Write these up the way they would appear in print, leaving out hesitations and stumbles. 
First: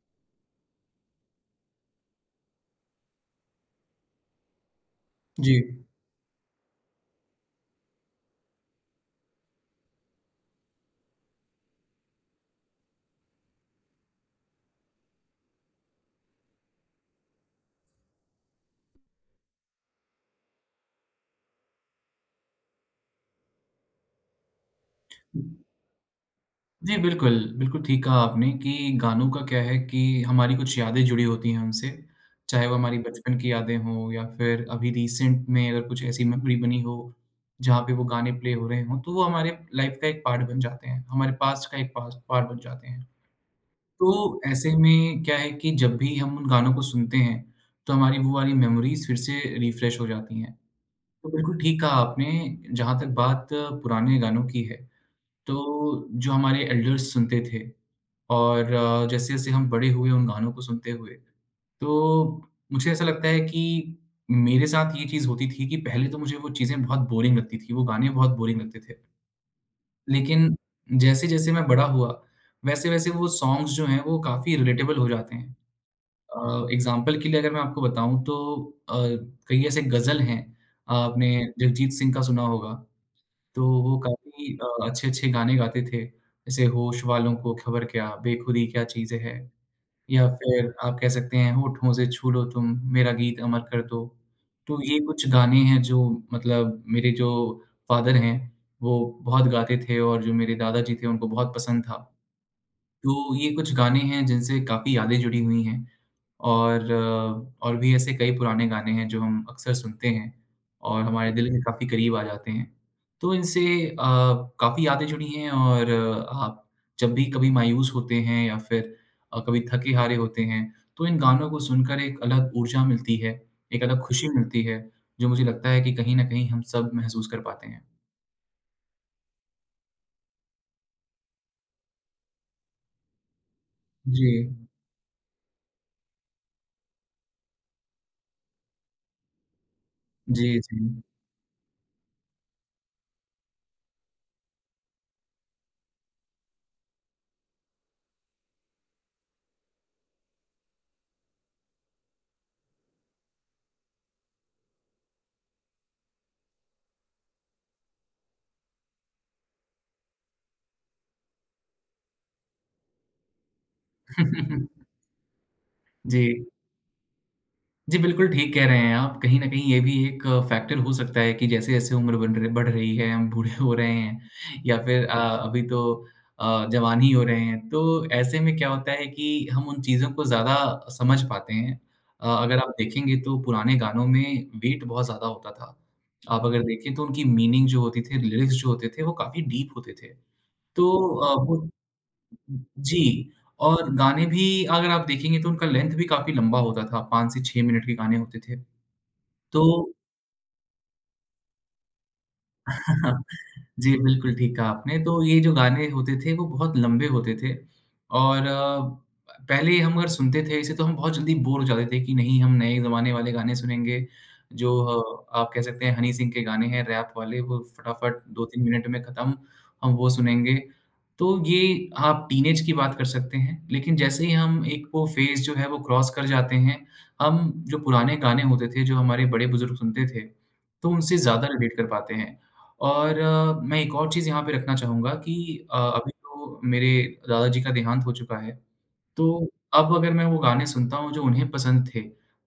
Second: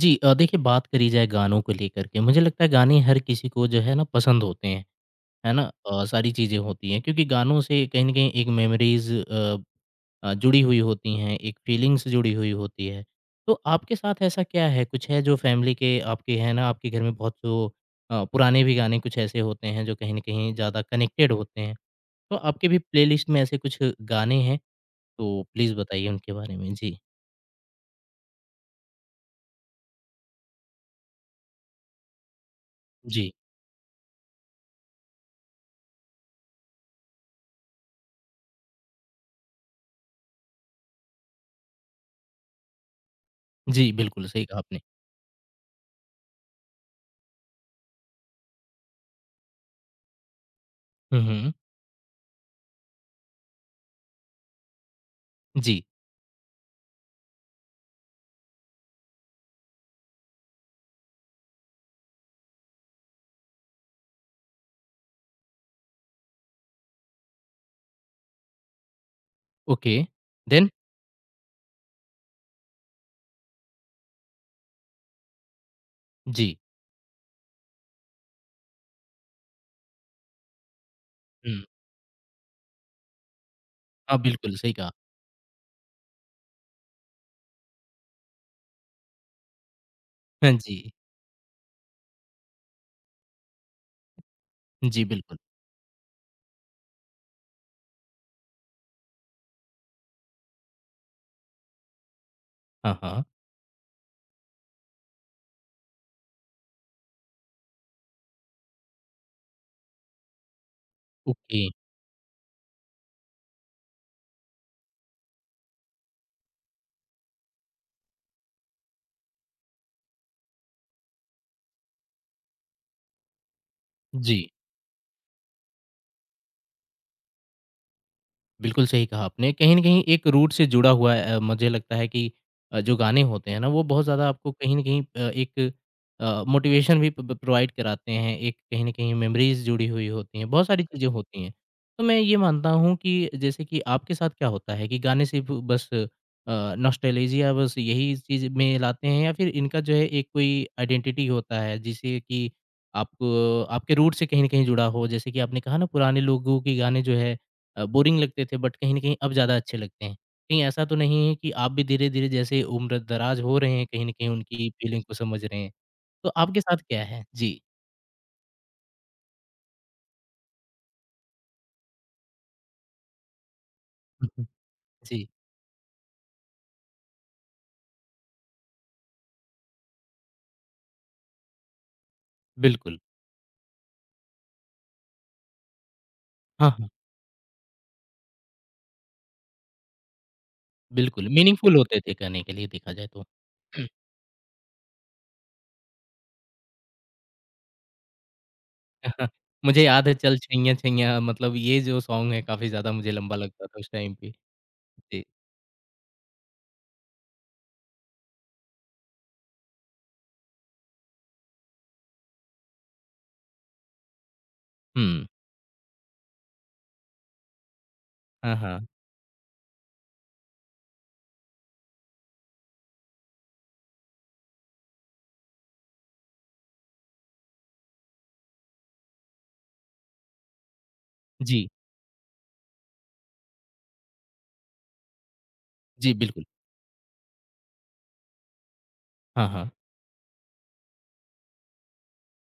जी देखिए बात करी जाए गानों को लेकर के मुझे लगता है गाने हर किसी को जो है ना पसंद होते हैं, है जी। ना? सारी चीज़ें होती हैं क्योंकि गानों से कहीं न कहीं एक मेमोरीज़ जुड़ी हुई होती हैं, एक फीलिंग्स जुड़ी हुई होती है। तो आपके साथ ऐसा क्या है? कुछ है जो फैमिली के आपके है ना आपके घर में बहुत जो पुराने भी गाने कुछ ऐसे होते हैं जो कहीं न कहीं ज़्यादा कनेक्टेड होते हैं। तो आपके भी प्लेलिस्ट में ऐसे कुछ गाने हैं? तो प्लीज़ बताइए उनके बारे में? जी। जी, बिल्कुल, बिल्कुल ठीक कहा आपने कि गानों का क्या है कि हमारी कुछ यादें जुड़ी होती हैं उनसे, चाहे वो हमारी जी। बचपन की यादें हों या फिर अभी रिसेंट में अगर कुछ ऐसी मेमोरी बनी हो, जहाँ पे वो गाने प्ले हो रहे हों, तो वो हमारे लाइफ़ का एक पार्ट बन जाते हैं, हमारे पास्ट का एक पास पार्ट बन जाते हैं। जी, बिल्कुल तो सही कहा ऐसे आपने। में क्या है कि जब भी हम उन गानों को सुनते हैं, तो हमारी वो वाली मेमोरीज़ फिर से रिफ्रेश हो जाती हैं। हुँ, तो हुँ। बिल्कुल ठीक कहा आपने, जहाँ तक बात पुराने गानों की है जी। तो जो हमारे एल्डर्स सुनते थे और जैसे-जैसे हम बड़े हुए उन गानों को सुनते हुए, तो मुझे ऐसा लगता है कि मेरे साथ ये चीज़ होती थी कि पहले तो मुझे वो चीज़ें बहुत बोरिंग लगती थी, वो गाने बहुत बोरिंग लगते थे। ओके, लेकिन देन? जैसे-जैसे मैं बड़ा हुआ, वैसे-वैसे वो सॉन्ग्स जो हैं वो काफ़ी रिलेटेबल हो जाते हैं। जी, एग्ज़ाम्पल के लिए अगर मैं आपको बताऊँ तो अ, कई ऐसे गज़ल हैं, आपने हुँ। जगजीत सिंह का सुना होगा। तो वो हाँ, बिल्कुल काफ़ी सही कहा। अच्छे-अच्छे गाने गाते थे, जैसे होश वालों को खबर क्या, बेखुदी क्या चीज़ें है, या हाँ फिर जी। आप कह सकते हैं होठों से छू लो तुम, मेरा गीत अमर कर दो। तो ये जी, कुछ बिल्कुल। गाने हैं जो मतलब मेरे जो फ़ादर हैं, वो बहुत गाते थे और जो मेरे दादाजी थे उनको बहुत पसंद था। हाँ, हाँ। तो ये कुछ गाने हैं जिनसे काफ़ी यादें जुड़ी हुई हैं। और और भी ऐसे कई पुराने गाने हैं जो हम अक्सर सुनते हैं और हमारे दिल के जी। ओके, काफ़ी करीब आ जाते हैं। तो इनसे अ, काफ़ी यादें जुड़ी हैं और आप जब भी कभी मायूस होते हैं या फिर कभी थके-हारे होते हैं, तो इन गानों को सुनकर एक अलग ऊर्जा मिलती है, एक अलग खुशी जी। मिलती है, जो मुझे लगता है कि कहीं न कहीं हम सब महसूस कर पाते हैं। बिल्कुल सही कहा आपने। कहीं न कहीं एक रूट से जुड़ा हुआ है। मुझे लगता है कि जो गाने होते हैं ना, वो बहुत ज़्यादा जी। आपको कहीं न कहीं एक मोटिवेशन भी प प प्रोवाइड कराते हैं। एक कहीं न कहीं मेमोरीज़ जुड़ी हुई होती जी, हैं, बहुत जी। सारी चीज़ें होती हैं। तो मैं ये मानता हूँ कि जैसे कि आपके साथ क्या होता है कि गाने सिर्फ़ बस नॉस्टैल्जिया बस यही चीज़ में लाते हैं या फिर इनका जो है एक कोई आइडेंटिटी होता है जिसे कि आपको आपके रूट से कहीं न कहीं जुड़ा हो? जैसे कि आपने कहा ना पुराने लोगों के गाने जो है बोरिंग लगते थे बट कहीं न कहीं अब ज़्यादा अच्छे लगते हैं। कहीं ऐसा तो नहीं है कि आप भी धीरे-धीरे जैसे उम्र दराज हो रहे हैं, कहीं न कहीं उनकी फीलिंग को समझ रहे हैं। जी। तो आपके साथ क्या है? जी। जी, बिल्कुल ठीक कह रहे हैं आप। कहीं न कहीं ये भी एक फैक्टर हो सकता है कि जैसे-जैसे उम्र बन रही बढ़ रही है, हम बूढ़े हो रहे हुँ, हैं हुँ। या फिर जी, अभी तो जवान ही हो रहे हैं। तो ऐसे में क्या होता है कि हम उन चीज़ों को ज़्यादा समझ पाते हैं। अगर आप बिल्कुल। देखेंगे तो पुराने गानों में वेट बहुत ज़्यादा होता था। आप अगर हाँ, हाँ, देखें तो उनकी मीनिंग जो होती थी, लिरिक्स जो होते थे, वो काफ़ी डीप होते थे। तो बिल्कुल वो मीनिंगफुल होते थे कहने के लिए देखा जाए तो। जी, और गाने भी अगर आप देखेंगे तो उनका लेंथ भी काफ़ी लंबा होता था, 5 से 6 मिनट के गाने होते थे। तो मुझे याद है चल छैया छैया मतलब ये जो सॉन्ग है काफ़ी ज़्यादा मुझे लंबा लगता था उस जी, टाइम पे। बिल्कुल ठीक कहा आपने। तो जी। ये जो गाने होते थे वो बहुत लंबे होते थे और पहले हम अगर सुनते थे इसे तो हम बहुत जल्दी बोर हो जाते थे कि नहीं हम नए ज़माने वाले गाने सुनेंगे। जो हुँ। आप कह सकते हैं हनी सिंह के गाने हैं रैप वाले वो फटाफट हाँ, 2-3 हाँ। मिनट में ख़त्म, हम वो सुनेंगे। तो ये आप टीनेज की बात कर सकते हैं, लेकिन जैसे ही हम एक वो फ़ेज़ जो है वो क्रॉस कर जाते हैं, हम जो पुराने गाने होते थे, जो हमारे बड़े बुज़ुर्ग सुनते थे, तो उनसे ज़्यादा जी, रिलेट कर पाते हैं। और मैं एक और चीज़ यहाँ पे रखना चाहूँगा कि अभी जी बिल्कुल। तो मेरे दादाजी का देहांत हो चुका है, हाँ, तो हाँ, अब अगर मैं वो गाने सुनता हूँ जो उन्हें पसंद थे,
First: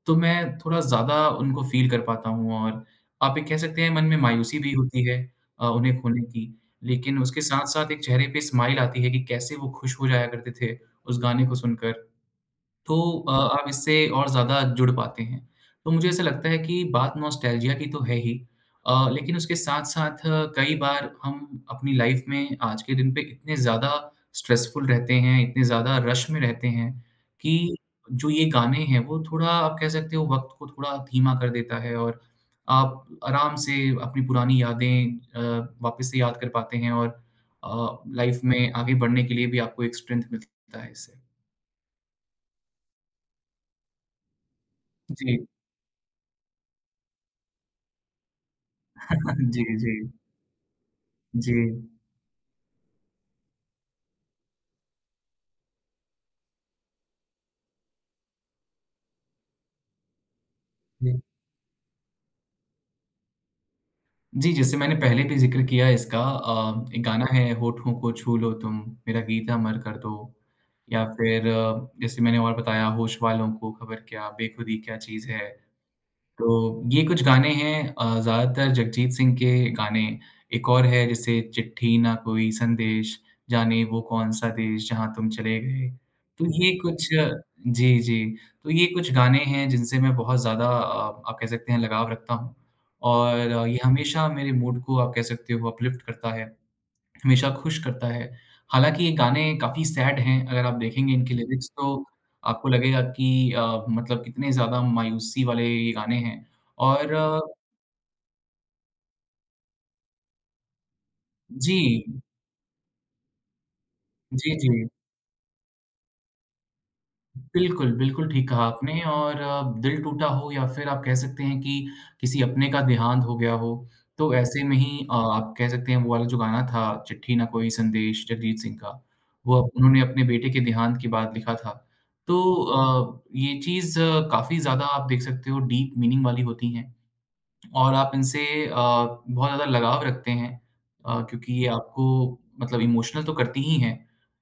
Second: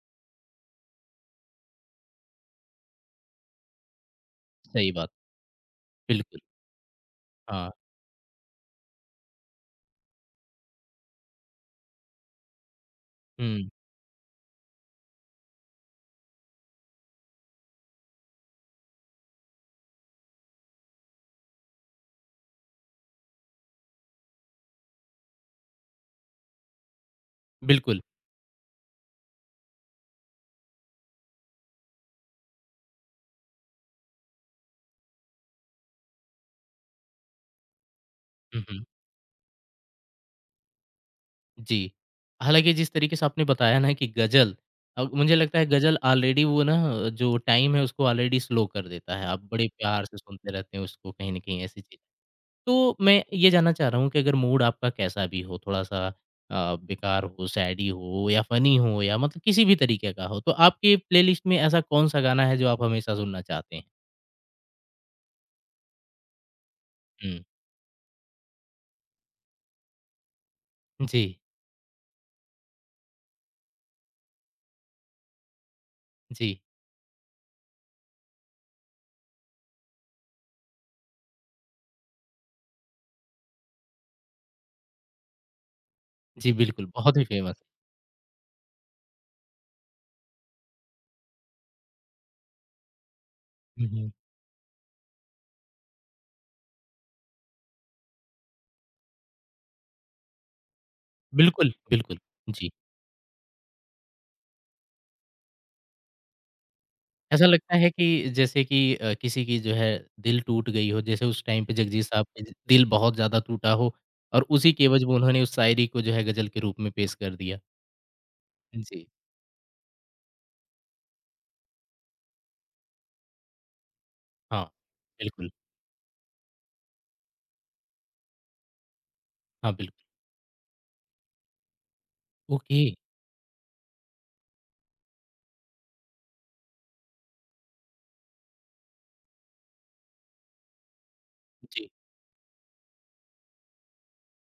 तो मैं थोड़ा ज़्यादा उनको फ़ील कर पाता हूँ और आप ये कह सकते हैं मन में मायूसी भी सही होती बात। है उन्हें खोने बिल्कुल। की, लेकिन उसके हाँ। साथ-साथ एक चेहरे पे स्माइल आती है कि कैसे वो खुश हो जाया करते थे उस गाने को सुनकर। तो आप हुँ, इससे और ज़्यादा जुड़ पाते हैं। तो मुझे ऐसा लगता है कि बात नॉस्टैल्जिया की तो है ही लेकिन उसके साथ-साथ कई बार हम अपनी लाइफ़ में आज के दिन पे इतने ज़्यादा स्ट्रेसफुल रहते हैं, इतने ज़्यादा रश में रहते हैं कि बिल्कुल। जो ये गाने हैं वो थोड़ा आप कह सकते हो वक़्त को थोड़ा धीमा कर देता है और आप आराम से अपनी पुरानी यादें वापस से याद कर पाते हैं और लाइफ़ हुँ, में हुँ। आगे बढ़ने के लिए भी आपको एक स्ट्रेंथ मिलता है इससे। जी। हालाँकि जिस तरीके से आपने बताया ना कि गज़ल अब मुझे जी। लगता है गज़ल ऑलरेडी वो ना जो टाइम है उसको ऑलरेडी स्लो कर देता है। आप जी, बड़े जी, प्यार जी, से सुनते रहते हैं उसको कहीं न जी। कहीं ऐसी चीज़। तो मैं ये जानना चाह रहा हूँ कि अगर मूड आपका कैसा भी हो थोड़ा-सा बेकार हो, सैडी हो या फ़नी हो या मतलब किसी भी तरीके का हो, तो आपकी प्लेलिस्ट में ऐसा कौन-सा गाना है जो आप हमेशा सुनना चाहते हैं? जी, जैसे मैंने पहले भी ज़िक्र किया इसका एक गाना हुँ। है होठों को छू लो तुम, मेरा गीत अमर कर दो, या जी, फिर जैसे मैंने और बताया होश वालों को खबर क्या, बेखुदी क्या चीज़ है। जी। तो ये कुछ गाने हैं ज़्यादातर जगजीत सिंह के गाने। एक और है जैसे चिट्ठी ना कोई संदेश, जाने वो कौन-सा देश जहाँ तुम चले गए। तो जी, ये बिल्कुल। कुछ बहुत ही फ़ेमस। जी, जी। तो ये कुछ गाने हैं जिनसे मैं बहुत ज़्यादा आप कह सकते हैं लगाव रखता हूँ और ये हुँ, हुँ। हमेशा मेरे मूड को आप कह सकते हो अपलिफ्ट करता है। हमेशा खुश करता है। हालाँकि ये गाने काफ़ी सैड हैं, अगर आप देखेंगे इनके लिरिक्स बिल्कुल, तो बिल्कुल। जी। आपको लगेगा कि मतलब कितने ज़्यादा मायूसी वाले ये गाने हैं और ऐसा लगता है कि जैसे कि किसी की जो है दिल टूट गई हो, जैसे उस टाइम पे जी। जगजीत साहब के ज दिल बहुत ज़्यादा टूटा हो और जी, जी। उसी के एवज में उन्होंने उस शायरी को जो है गज़ल के रूप में पेश कर दिया। बिल्कुल, बिल्कुल ठीक कहा आपने जी, और दिल टूटा हो या फिर आप कह सकते हैं कि किसी अपने का देहांत हो गया हो, तो हाँ, ऐसे में ही बिल्कुल। आप कह सकते हैं वो वाला जो गाना था चिट्ठी ना कोई संदेश जगजीत सिंह का, वो अब हाँ, उन्होंने बिल्कुल। अपने बेटे के देहांत के बाद लिखा था। तो ओके, ये चीज़ काफ़ी ज़्यादा आप देख सकते हो डीप मीनिंग वाली होती हैं और आप इनसे बहुत ज़्यादा लगाव रखते हैं क्योंकि ये जी। आपको मतलब इमोशनल तो करती ही हैं,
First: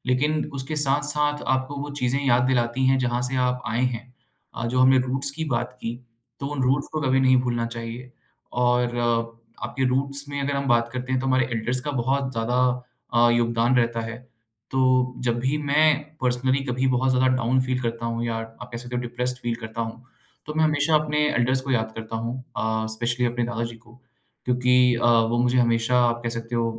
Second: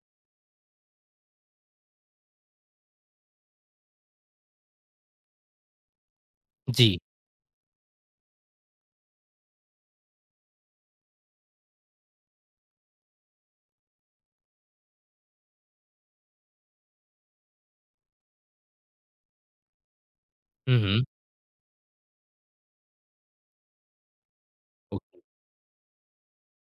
लेकिन उसके साथ-साथ आपको वो चीज़ें याद दिलाती हैं जहाँ से आप आए हैं। जो हमने रूट्स की बात की, तो उन रूट्स जी। को कभी नहीं भूलना चाहिए और आपके रूट्स में अगर हम बात करते हैं तो हमारे एल्डर्स का बहुत ज़्यादा योगदान रहता है। तो जब भी मैं पर्सनली कभी बहुत ज़्यादा डाउन फ़ील करता हूँ या आप कह सकते हो डिप्रेस्ड फ़ील करता हूँ, तो मैं हुँ, हमेशा हुँ। अपने एल्डर्स को याद करता हूँ स्पेशली अपने दादाजी को क्योंकि ओके। वो मुझे हमेशा आप कह सकते हो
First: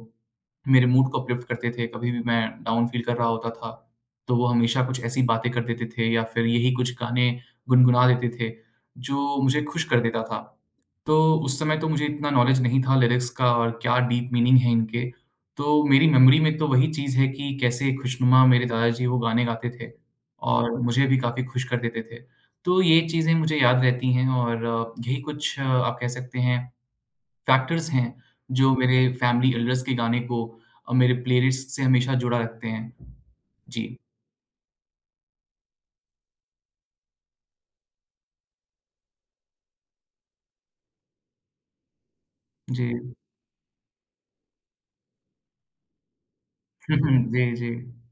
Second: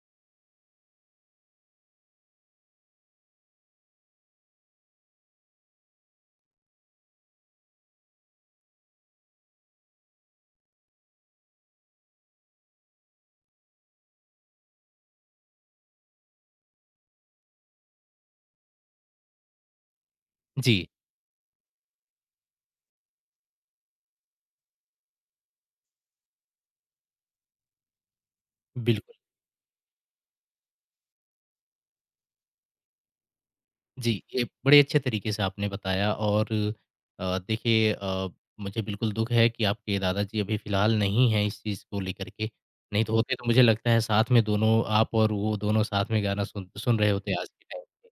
मेरे मूड को अपलिफ्ट करते थे कभी भी मैं डाउन फील कर रहा होता था तो वो हमेशा कुछ ऐसी बातें कर देते थे या फिर यही कुछ गाने गुनगुना देते थे जो मुझे खुश कर देता था तो उस समय तो मुझे इतना नॉलेज नहीं था लिरिक्स का और क्या डीप मीनिंग है इनके। तो मेरी मेमोरी में तो वही चीज़ है कि कैसे खुशनुमा मेरे दादाजी वो गाने गाते थे और जी, मुझे भी काफ़ी खुश कर देते थे। तो ये चीज़ें मुझे याद रहती हैं और यही कुछ आप कह सकते हैं फैक्टर्स हैं जो मेरे बिल्कुल। फैमिली एल्डर्स के गाने को मेरे प्लेलिस्ट से हमेशा जुड़ा रखते हैं। जी, जी, ये बड़े अच्छे तरीके से आपने बताया और देखिए मुझे बिल्कुल दुःख है कि आपके दादाजी अभी फ़िलहाल नहीं हैं इस चीज़ को लेकर के, जी। नहीं तो होते तो मुझे लगता है साथ में दोनों आप और वो दोनों साथ में गाना सुन सुन रहे होते जी, आज के जी। टाइम।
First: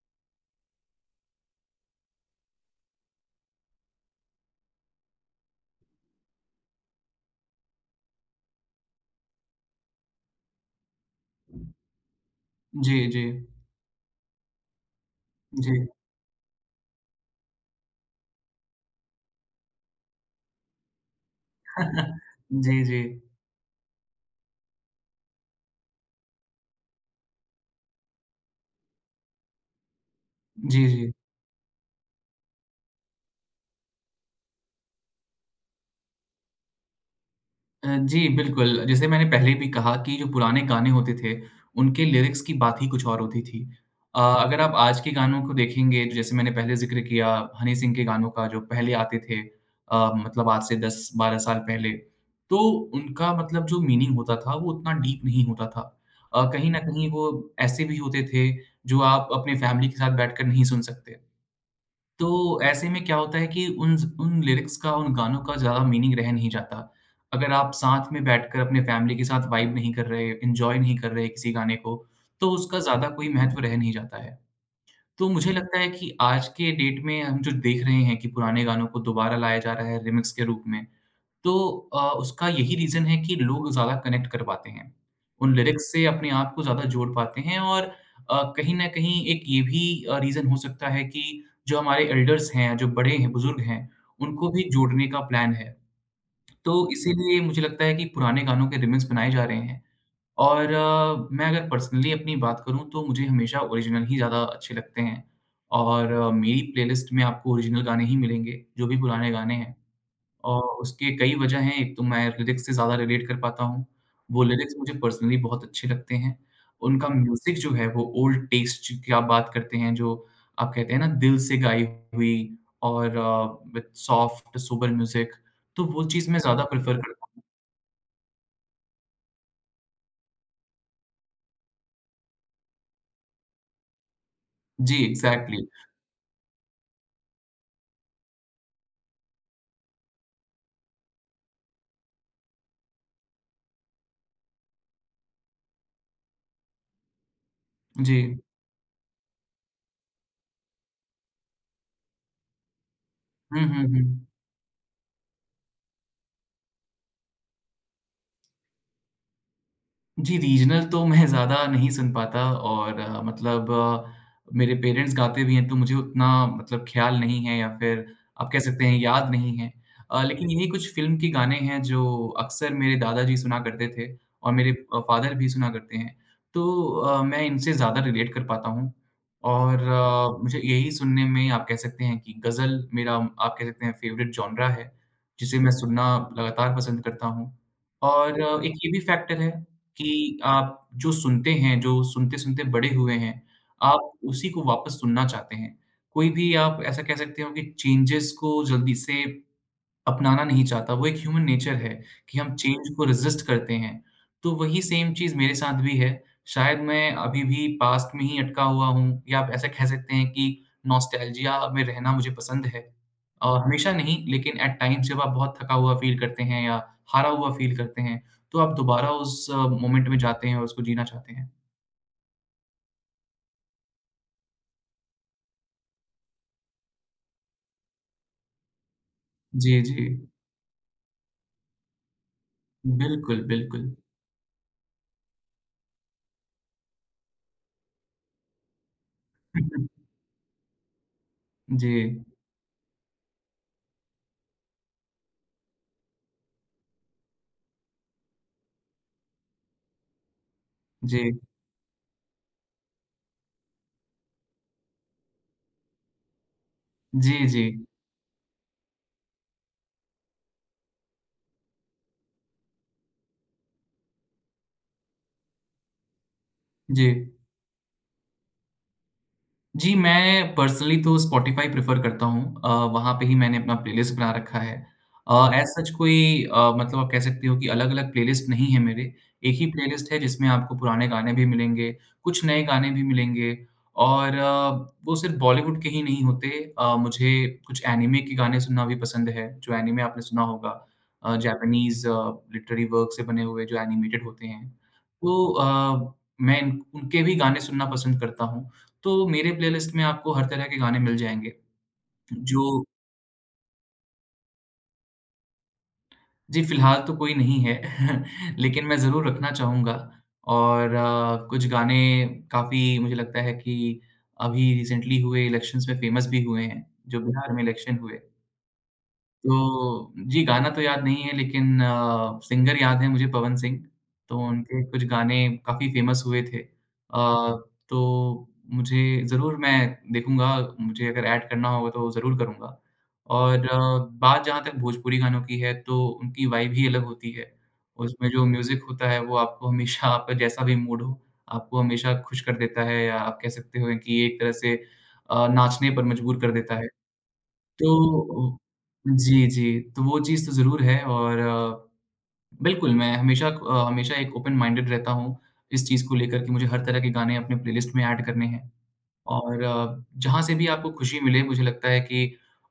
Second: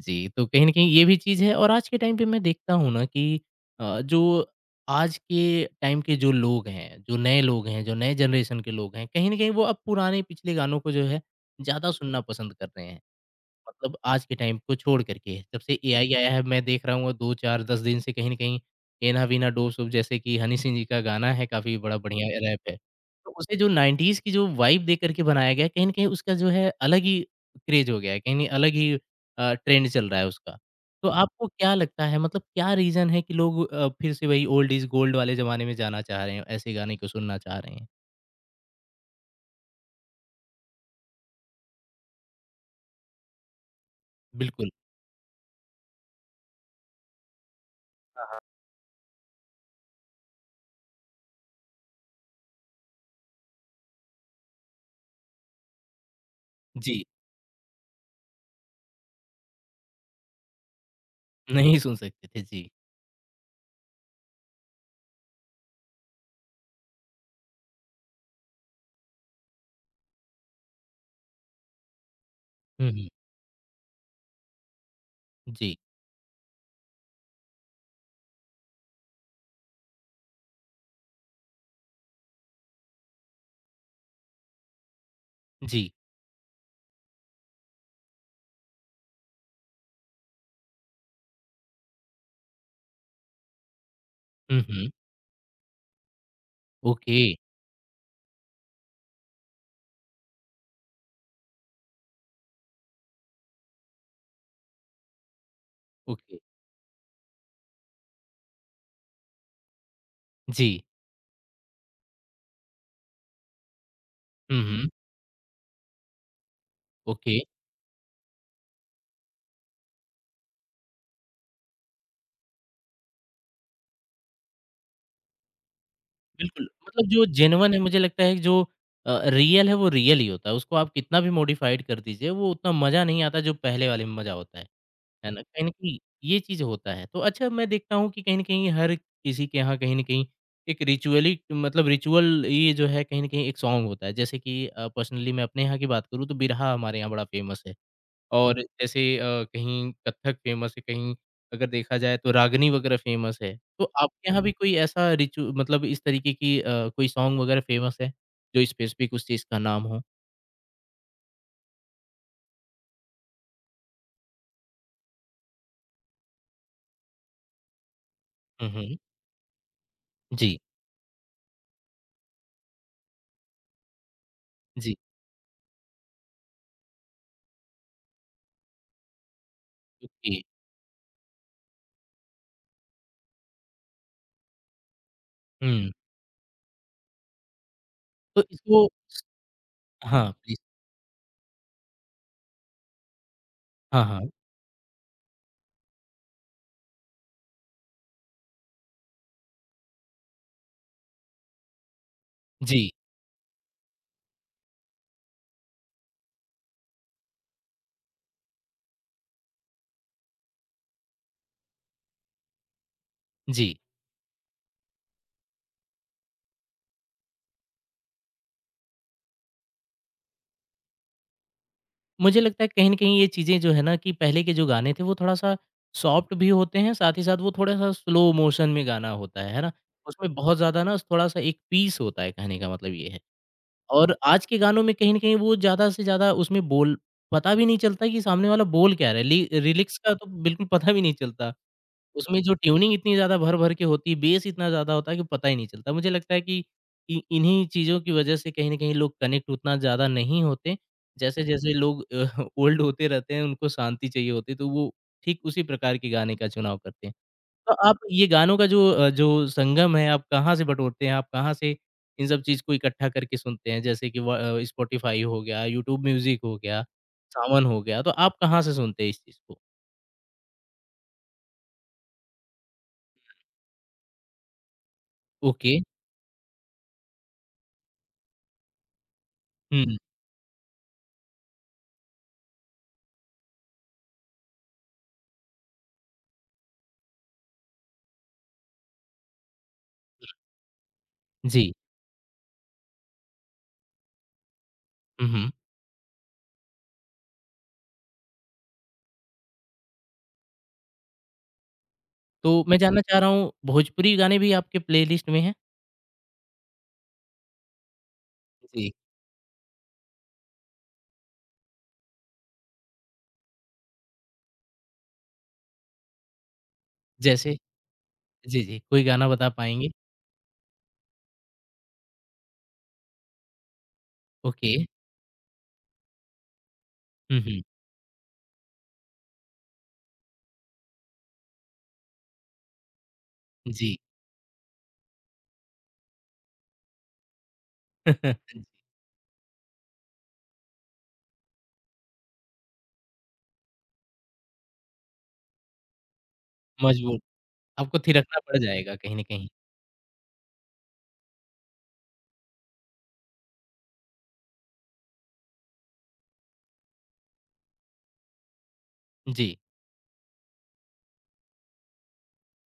जी, तो कहीं न कहीं ये भी चीज़ है और आज के टाइम पे मैं देखता हूँ ना कि जो आज के टाइम के जो लोग हैं, जो नए लोग हैं, जो नए जनरेशन के लोग हैं, कहीं न कहीं वो अब पुराने पिछले गानों को जो है ज़्यादा सुनना पसंद कर रहे जी, हैं। जी। मतलब आज के टाइम को छोड़ कर के, जब से जी। एआई आया है मैं देख रहा हूँ 2, 4, 10 दिन से कहीं न कहीं एना वीना डोसो जैसे कि हनी सिंह जी का गाना है काफ़ी बड़ा बढ़िया रैप है। जी, जी। तो उसे जो 90s की जो वाइब दे कर के बनाया गया है, कहीं न कहीं उसका जो है अलग ही क्रेज़ हो गया है, कहीं न अलग ही ट्रेंड चल रहा है उसका। जी, जी। जी, तो जी। आपको क्या लगता है मतलब क्या रीज़न है कि लोग फिर से वही ओल्ड इज़ गोल्ड वाले ज़माने में जाना चाह रहे हैं, ऐसे गाने को सुनना चाह रहे हैं? जी, बिल्कुल। जैसे मैंने पहले भी कहा कि जो पुराने गाने होते थे, उनके लिरिक्स की बात ही कुछ और होती थी। अगर बिल्कुल, आप आज के गानों को देखेंगे, तो जैसे मैंने पहले ज़िक्र किया हनी सिंह के गानों का जो पहले आते थे मतलब आज से 10-12 साल पहले, तो उनका मतलब जो मीनिंग होता था, वो उतना डीप नहीं होता था। कहीं न जी। कहीं वो ऐसे भी होते थे, जो आप अपने फैमिली के साथ बैठकर नहीं सुन सकते। नहीं सुन सकते तो थे, जी। ऐसे में क्या होता है कि उन उन लिरिक्स का, उन गानों का ज़्यादा मीनिंग रह नहीं जाता। अगर आप साथ में बैठकर अपने फैमिली के साथ वाइब नहीं कर रहे, एन्जॉय नहीं कर रहे किसी गाने को, तो उसका हुँ, हुँ। ज़्यादा कोई महत्व रह नहीं जाता है। तो मुझे जी, लगता है कि आज के डेट में हम जो देख रहे हैं कि पुराने गानों को दोबारा लाया जा रहा है रिमिक्स के रूप में, तो उसका यही रीज़न है कि लोग ज़्यादा कनेक्ट कर पाते हैं। उन जी। लिरिक्स से अपने आप को ज़्यादा जोड़ पाते हैं और कहीं न कहीं एक ये भी रीज़न हो सकता है कि जो हमारे एल्डर्स हैं, जो बड़े हैं, बुज़ुर्ग हैं, उनको हुँ, भी हुँ। जोड़ने का प्लान है। तो ओके, इसीलिए मुझे लगता है कि पुराने गानों के रिमिक्स बनाए जा रहे हैं और मैं अगर पर्सनली अपनी बात करूँ तो मुझे हमेशा ओरिजिनल ही ज़्यादा अच्छे लगते हैं और ओके। मेरी प्लेलिस्ट में आपको ओरिजिनल गाने ही मिलेंगे, जो भी पुराने गाने हैं। और जी। उसके कई वजह हैं, एक तो मैं लिरिक्स से ज़्यादा रिलेट कर पाता हूँ। वो हुँ, लिरिक्स हुँ। मुझे पर्सनली बहुत अच्छे लगते हैं। उनका ओके, म्यूज़िक जो है वो ओल्ड टेस्ट की आप बात करते हैं जो आप कहते हैं ना दिल से गाई हुई और विद सॉफ्ट सोबर म्यूज़िक, तो वो चीज़ मैं ज़्यादा बिल्कुल। प्रेफ़र मतलब जो करता हूँ। जेन्युइन है मुझे लगता है कि जो रियल है वो रियल ही होता है। उसको आप कितना भी मॉडिफ़ाइड कर दीजिए वो उतना मज़ा नहीं आता जो पहले वाले में मज़ा होता है। जी, है ना? कहीं एग्ज़ैक्टली। न कहीं ये चीज़ होता है। तो अच्छा मैं देखता हूँ कि कहीं न कहीं हर किसी के यहाँ कहीं न कहीं एक रिचुअल ये जो है कहीं न कहीं एक सॉन्ग होता है। जैसे कि पर्सनली मैं अपने यहाँ की बात करूँ तो बिरहा हमारे यहाँ बड़ा फ़ेमस है। जी। और जैसे कहीं कत्थक फेमस है, कहीं अगर देखा जाए तो रागिनी वगैरह फेमस है। हुँ, हुँ, तो हुँ। आपके यहाँ भी कोई ऐसा रिचु मतलब इस तरीके की कोई सॉन्ग वगैरह फेमस है, जो स्पेसिफिक उस चीज़ का नाम हो? जी, रीजनल तो मैं ज़्यादा नहीं सुन पाता और मेरे पेरेंट्स गाते भी हैं तो मुझे उतना मतलब ख़्याल नहीं है या फिर आप कह हुँ, सकते हुँ। हैं याद नहीं है। लेकिन जी, यही कुछ फ़िल्म के गाने हैं जो अक्सर मेरे दादाजी सुना करते थे और मेरे जी, फ़ादर भी सुना करते हैं। तो मैं इनसे ज़्यादा रिलेट कर पाता हूँ और ओके। मुझे यही सुनने में आप कह सकते हैं कि गज़ल मेरा आप कह सकते हैं फ़ेवरेट जॉनरा है, जिसे मैं हुँ, सुनना लगातार पसंद करता हूँ। और तो एक इसको ये भी फैक्टर है हाँ, कि प्लीज़। आप जो सुनते हैं, जो सुनते-सुनते बड़े हुए हैं, हाँ, आप हाँ। उसी को वापस सुनना चाहते हैं। कोई भी आप ऐसा कह सकते हो कि चेंजेज़ को जल्दी से अपनाना नहीं चाहता, वो एक ह्यूमन नेचर है कि हम चेंज जी, को रेज़िस्ट करते हैं। तो वही सेम चीज़ मेरे साथ भी है। शायद मैं अभी भी पास्ट में ही अटका हुआ हूँ या आप ऐसा कह सकते हैं कि नॉस्टैल्जिया में रहना मुझे पसंद है। और जी। हमेशा नहीं लेकिन एट टाइम्स जब आप बहुत थका हुआ फ़ील करते हैं या हारा हुआ फ़ील करते हैं, तो आप दोबारा उस मोमेंट में जाते हैं और उसको जीना चाहते हैं। मुझे लगता है कहीं न कहीं ये चीज़ें जो है ना कि पहले के जो गाने थे वो थोड़ा-सा सॉफ्ट भी होते हैं, साथ ही साथ वो थोड़ा-सा स्लो मोशन में गाना होता है ना? जी, जी। उसमें बहुत ज़्यादा ना थोड़ा-सा एक पीस होता है कहने का मतलब ये है। बिल्कुल, बिल्कुल। और आज के गानों में कहीं न कहीं वो ज़्यादा से ज़्यादा उसमें बोल पता भी नहीं चलता कि सामने वाला बोल क्या रहा है। ली लिरिक्स का तो बिल्कुल पता भी नहीं चलता। जी, उसमें जो ट्यूनिंग इतनी ज़्यादा भर-भर के होती है, बेस इतना ज़्यादा होता है कि पता ही नहीं चलता। मुझे लगता है कि इ इन्हीं चीज़ों की वज़ह से कहीं न कहीं लोग कनेक्ट उतना ज़्यादा नहीं होते। जी। जैसे-जैसे लोग ओल्ड होते रहते हैं, उनको शांति चाहिए होती है, तो वो ठीक उसी प्रकार के गाने का चुनाव करते हैं। जी, जी। तो आप ये गानों का जो जो संगम है, आप कहाँ से बटोरते हैं? आप कहाँ से इन सब चीज़ को इकट्ठा करके सुनते हैं? जैसे कि स्पॉटिफ़ाई हो गया, यूट्यूब म्यूज़िक हो गया, जी। सावन हो गया, तो आप कहाँ से सुनते हैं इस चीज़ को? जी, मैं पर्सनली तो स्पॉटिफ़ाई प्रेफ़र करता हूँ। वहाँ पे ही मैंने अपना प्लेलिस्ट बना रखा है। As okay. सच कोई मतलब आप कह सकते हो कि अलग-अलग प्लेलिस्ट नहीं है मेरे। एक ही हुँ, प्लेलिस्ट है जिसमें आपको पुराने गाने भी मिलेंगे, कुछ नए गाने भी मिलेंगे और वो सिर्फ़ बॉलीवुड के ही नहीं होते। मुझे कुछ एनिमे के गाने सुनना भी पसंद है, जो एनिमे आपने सुना होगा। जी। जापानीज़ लिटरेरी वर्क से बने हुए जो एनिमेटेड होते हैं। हुँ, तो हुँ। मैं इन उनके भी गाने सुनना पसंद करता हूँ। तो मेरे प्लेलिस्ट में आपको हर तरह के गाने मिल जाएँगे, तो जो मैं जानना चाह रहा हूँ भोजपुरी गाने भी आपके प्लेलिस्ट में हैं? जी, फिलहाल तो कोई नहीं है, लेकिन जी। मैं ज़रूर रखना चाहूँगा और कुछ गाने काफ़ी मुझे लगता है कि अभी रिसेंटली हुए इलेक्शंस में फ़ेमस भी हुए हैं, जो बिहार जैसे? में इलेक्शन हुए। जी, जी। कोई गाना बता पाएँगे? तो जी, गाना तो याद नहीं है लेकिन सिंगर याद है मुझे पवन सिंह, तो ओके। उनके कुछ गाने काफ़ी फ़ेमस हुए थे। हुँ, हुँ। तो मुझे ज़रूर मैं देखूँगा, मुझे अगर ऐड करना होगा तो ज़रूर करूँगा। और जी। बात जहाँ तक भोजपुरी गानों की है तो उनकी वाइब ही अलग होती है। उसमें जो म्यूज़िक होता है वो आपको हमेशा आपका जैसा भी मूड हो, आपको हमेशा खुश कर देता है या आप कह सकते हो कि एक तरह से नाचने पर मजबूर कर देता है। मजबूर। आपको थिरकना तो पड़ जाएगा कहीं न जी, कहीं। जी। तो वो चीज़ तो ज़रूर है और बिल्कुल, मैं हमेशा एक ओपन माइंडेड रहता हूँ, इस चीज़ को लेकर कि मुझे हर तरह के गाने अपने प्लेलिस्ट में ऐड करने हैं। जी, और जहाँ से भी आपको खुशी मिले मुझे लगता है कि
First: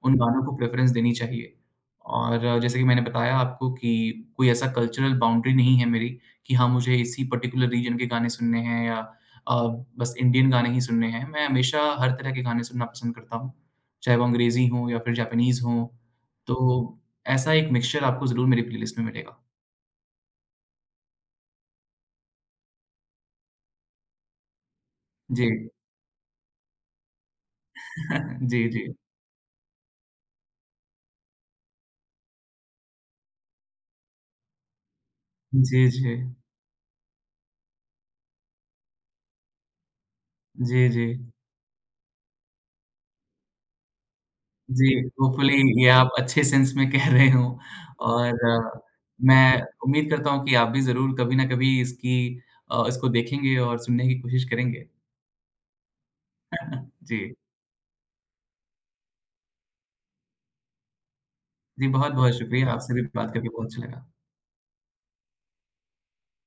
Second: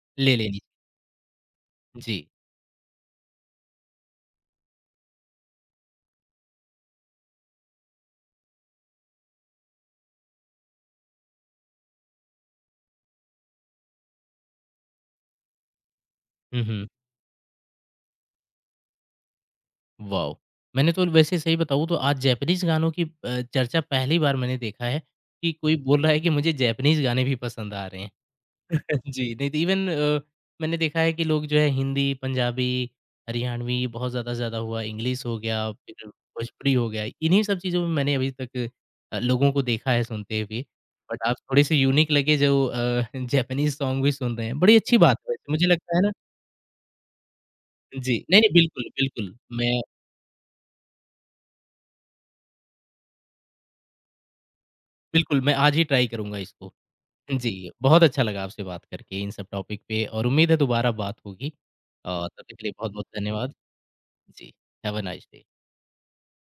उन ले गानों को लेनी। प्रेफ़रेंस देनी चाहिए। जी। और जैसे कि मैंने बताया आपको कि कोई ऐसा कल्चरल बाउंड्री नहीं है मेरी कि हाँ, मुझे इसी पर्टिकुलर रीजन के गाने सुनने हैं या अ, बस इंडियन गाने ही सुनने हैं। मैं हमेशा हर तरह के गाने सुनना पसंद करता हूँ, चाहे वो अंग्रेज़ी हों या फिर जापानीज़ हों। हुँ, हुँ। तो ऐसा एक मिक्सचर आपको ज़रूर मेरी प्लेलिस्ट में मिलेगा। वाओ! मैंने तो वैसे सही बताऊँ तो आज जैपनीज़ गानों की चर्चा पहली बार मैंने देखा है कि जी। कोई बोल रहा है कि मुझे जैपनीज़ गाने भी पसंद आ रहे हैं। जी, जी। जी, नहीं तो इवन मैंने देखा है कि लोग जो है हिंदी, पंजाबी, हरियाणवी बहुत ज़्यादा से ज़्यादा हुआ, इंग्लिश हो गया, जी, फिर जी। भोजपुरी हो गया। इन्हीं सब चीज़ों में मैंने अभी तक लोगों को देखा है सुनते हुए। जी, जी। बट आप थोड़े-से यूनिक लगे जो जैपनीज़ सॉन्ग भी सुन रहे हैं। बड़ी जी, अच्छी बात है वैसे होपफुली मुझे ये लगता है आप ना अच्छे सेंस में कह रहे हों जी, और नहीं, नहीं बिल्कुल, बिल्कुल। मैं मैं उम्मीद करता हूँ कि आप भी ज़रूर कभी ना कभी इसकी इसको देखेंगे और सुनने की कोशिश करेंगे। बिल्कुल, मैं आज ही ट्राई करूँगा इसको। जी। जी, बहुत अच्छा लगा आपसे बात करके इन सब टॉपिक पे और उम्मीद है दोबारा बात होगी। जी, और बहुत-बहुत तब तक के शुक्रिया, लिए आपसे भी बहुत-बहुत बात करके धन्यवाद। बहुत अच्छा लगा। जी, हैव अ नाइस डे।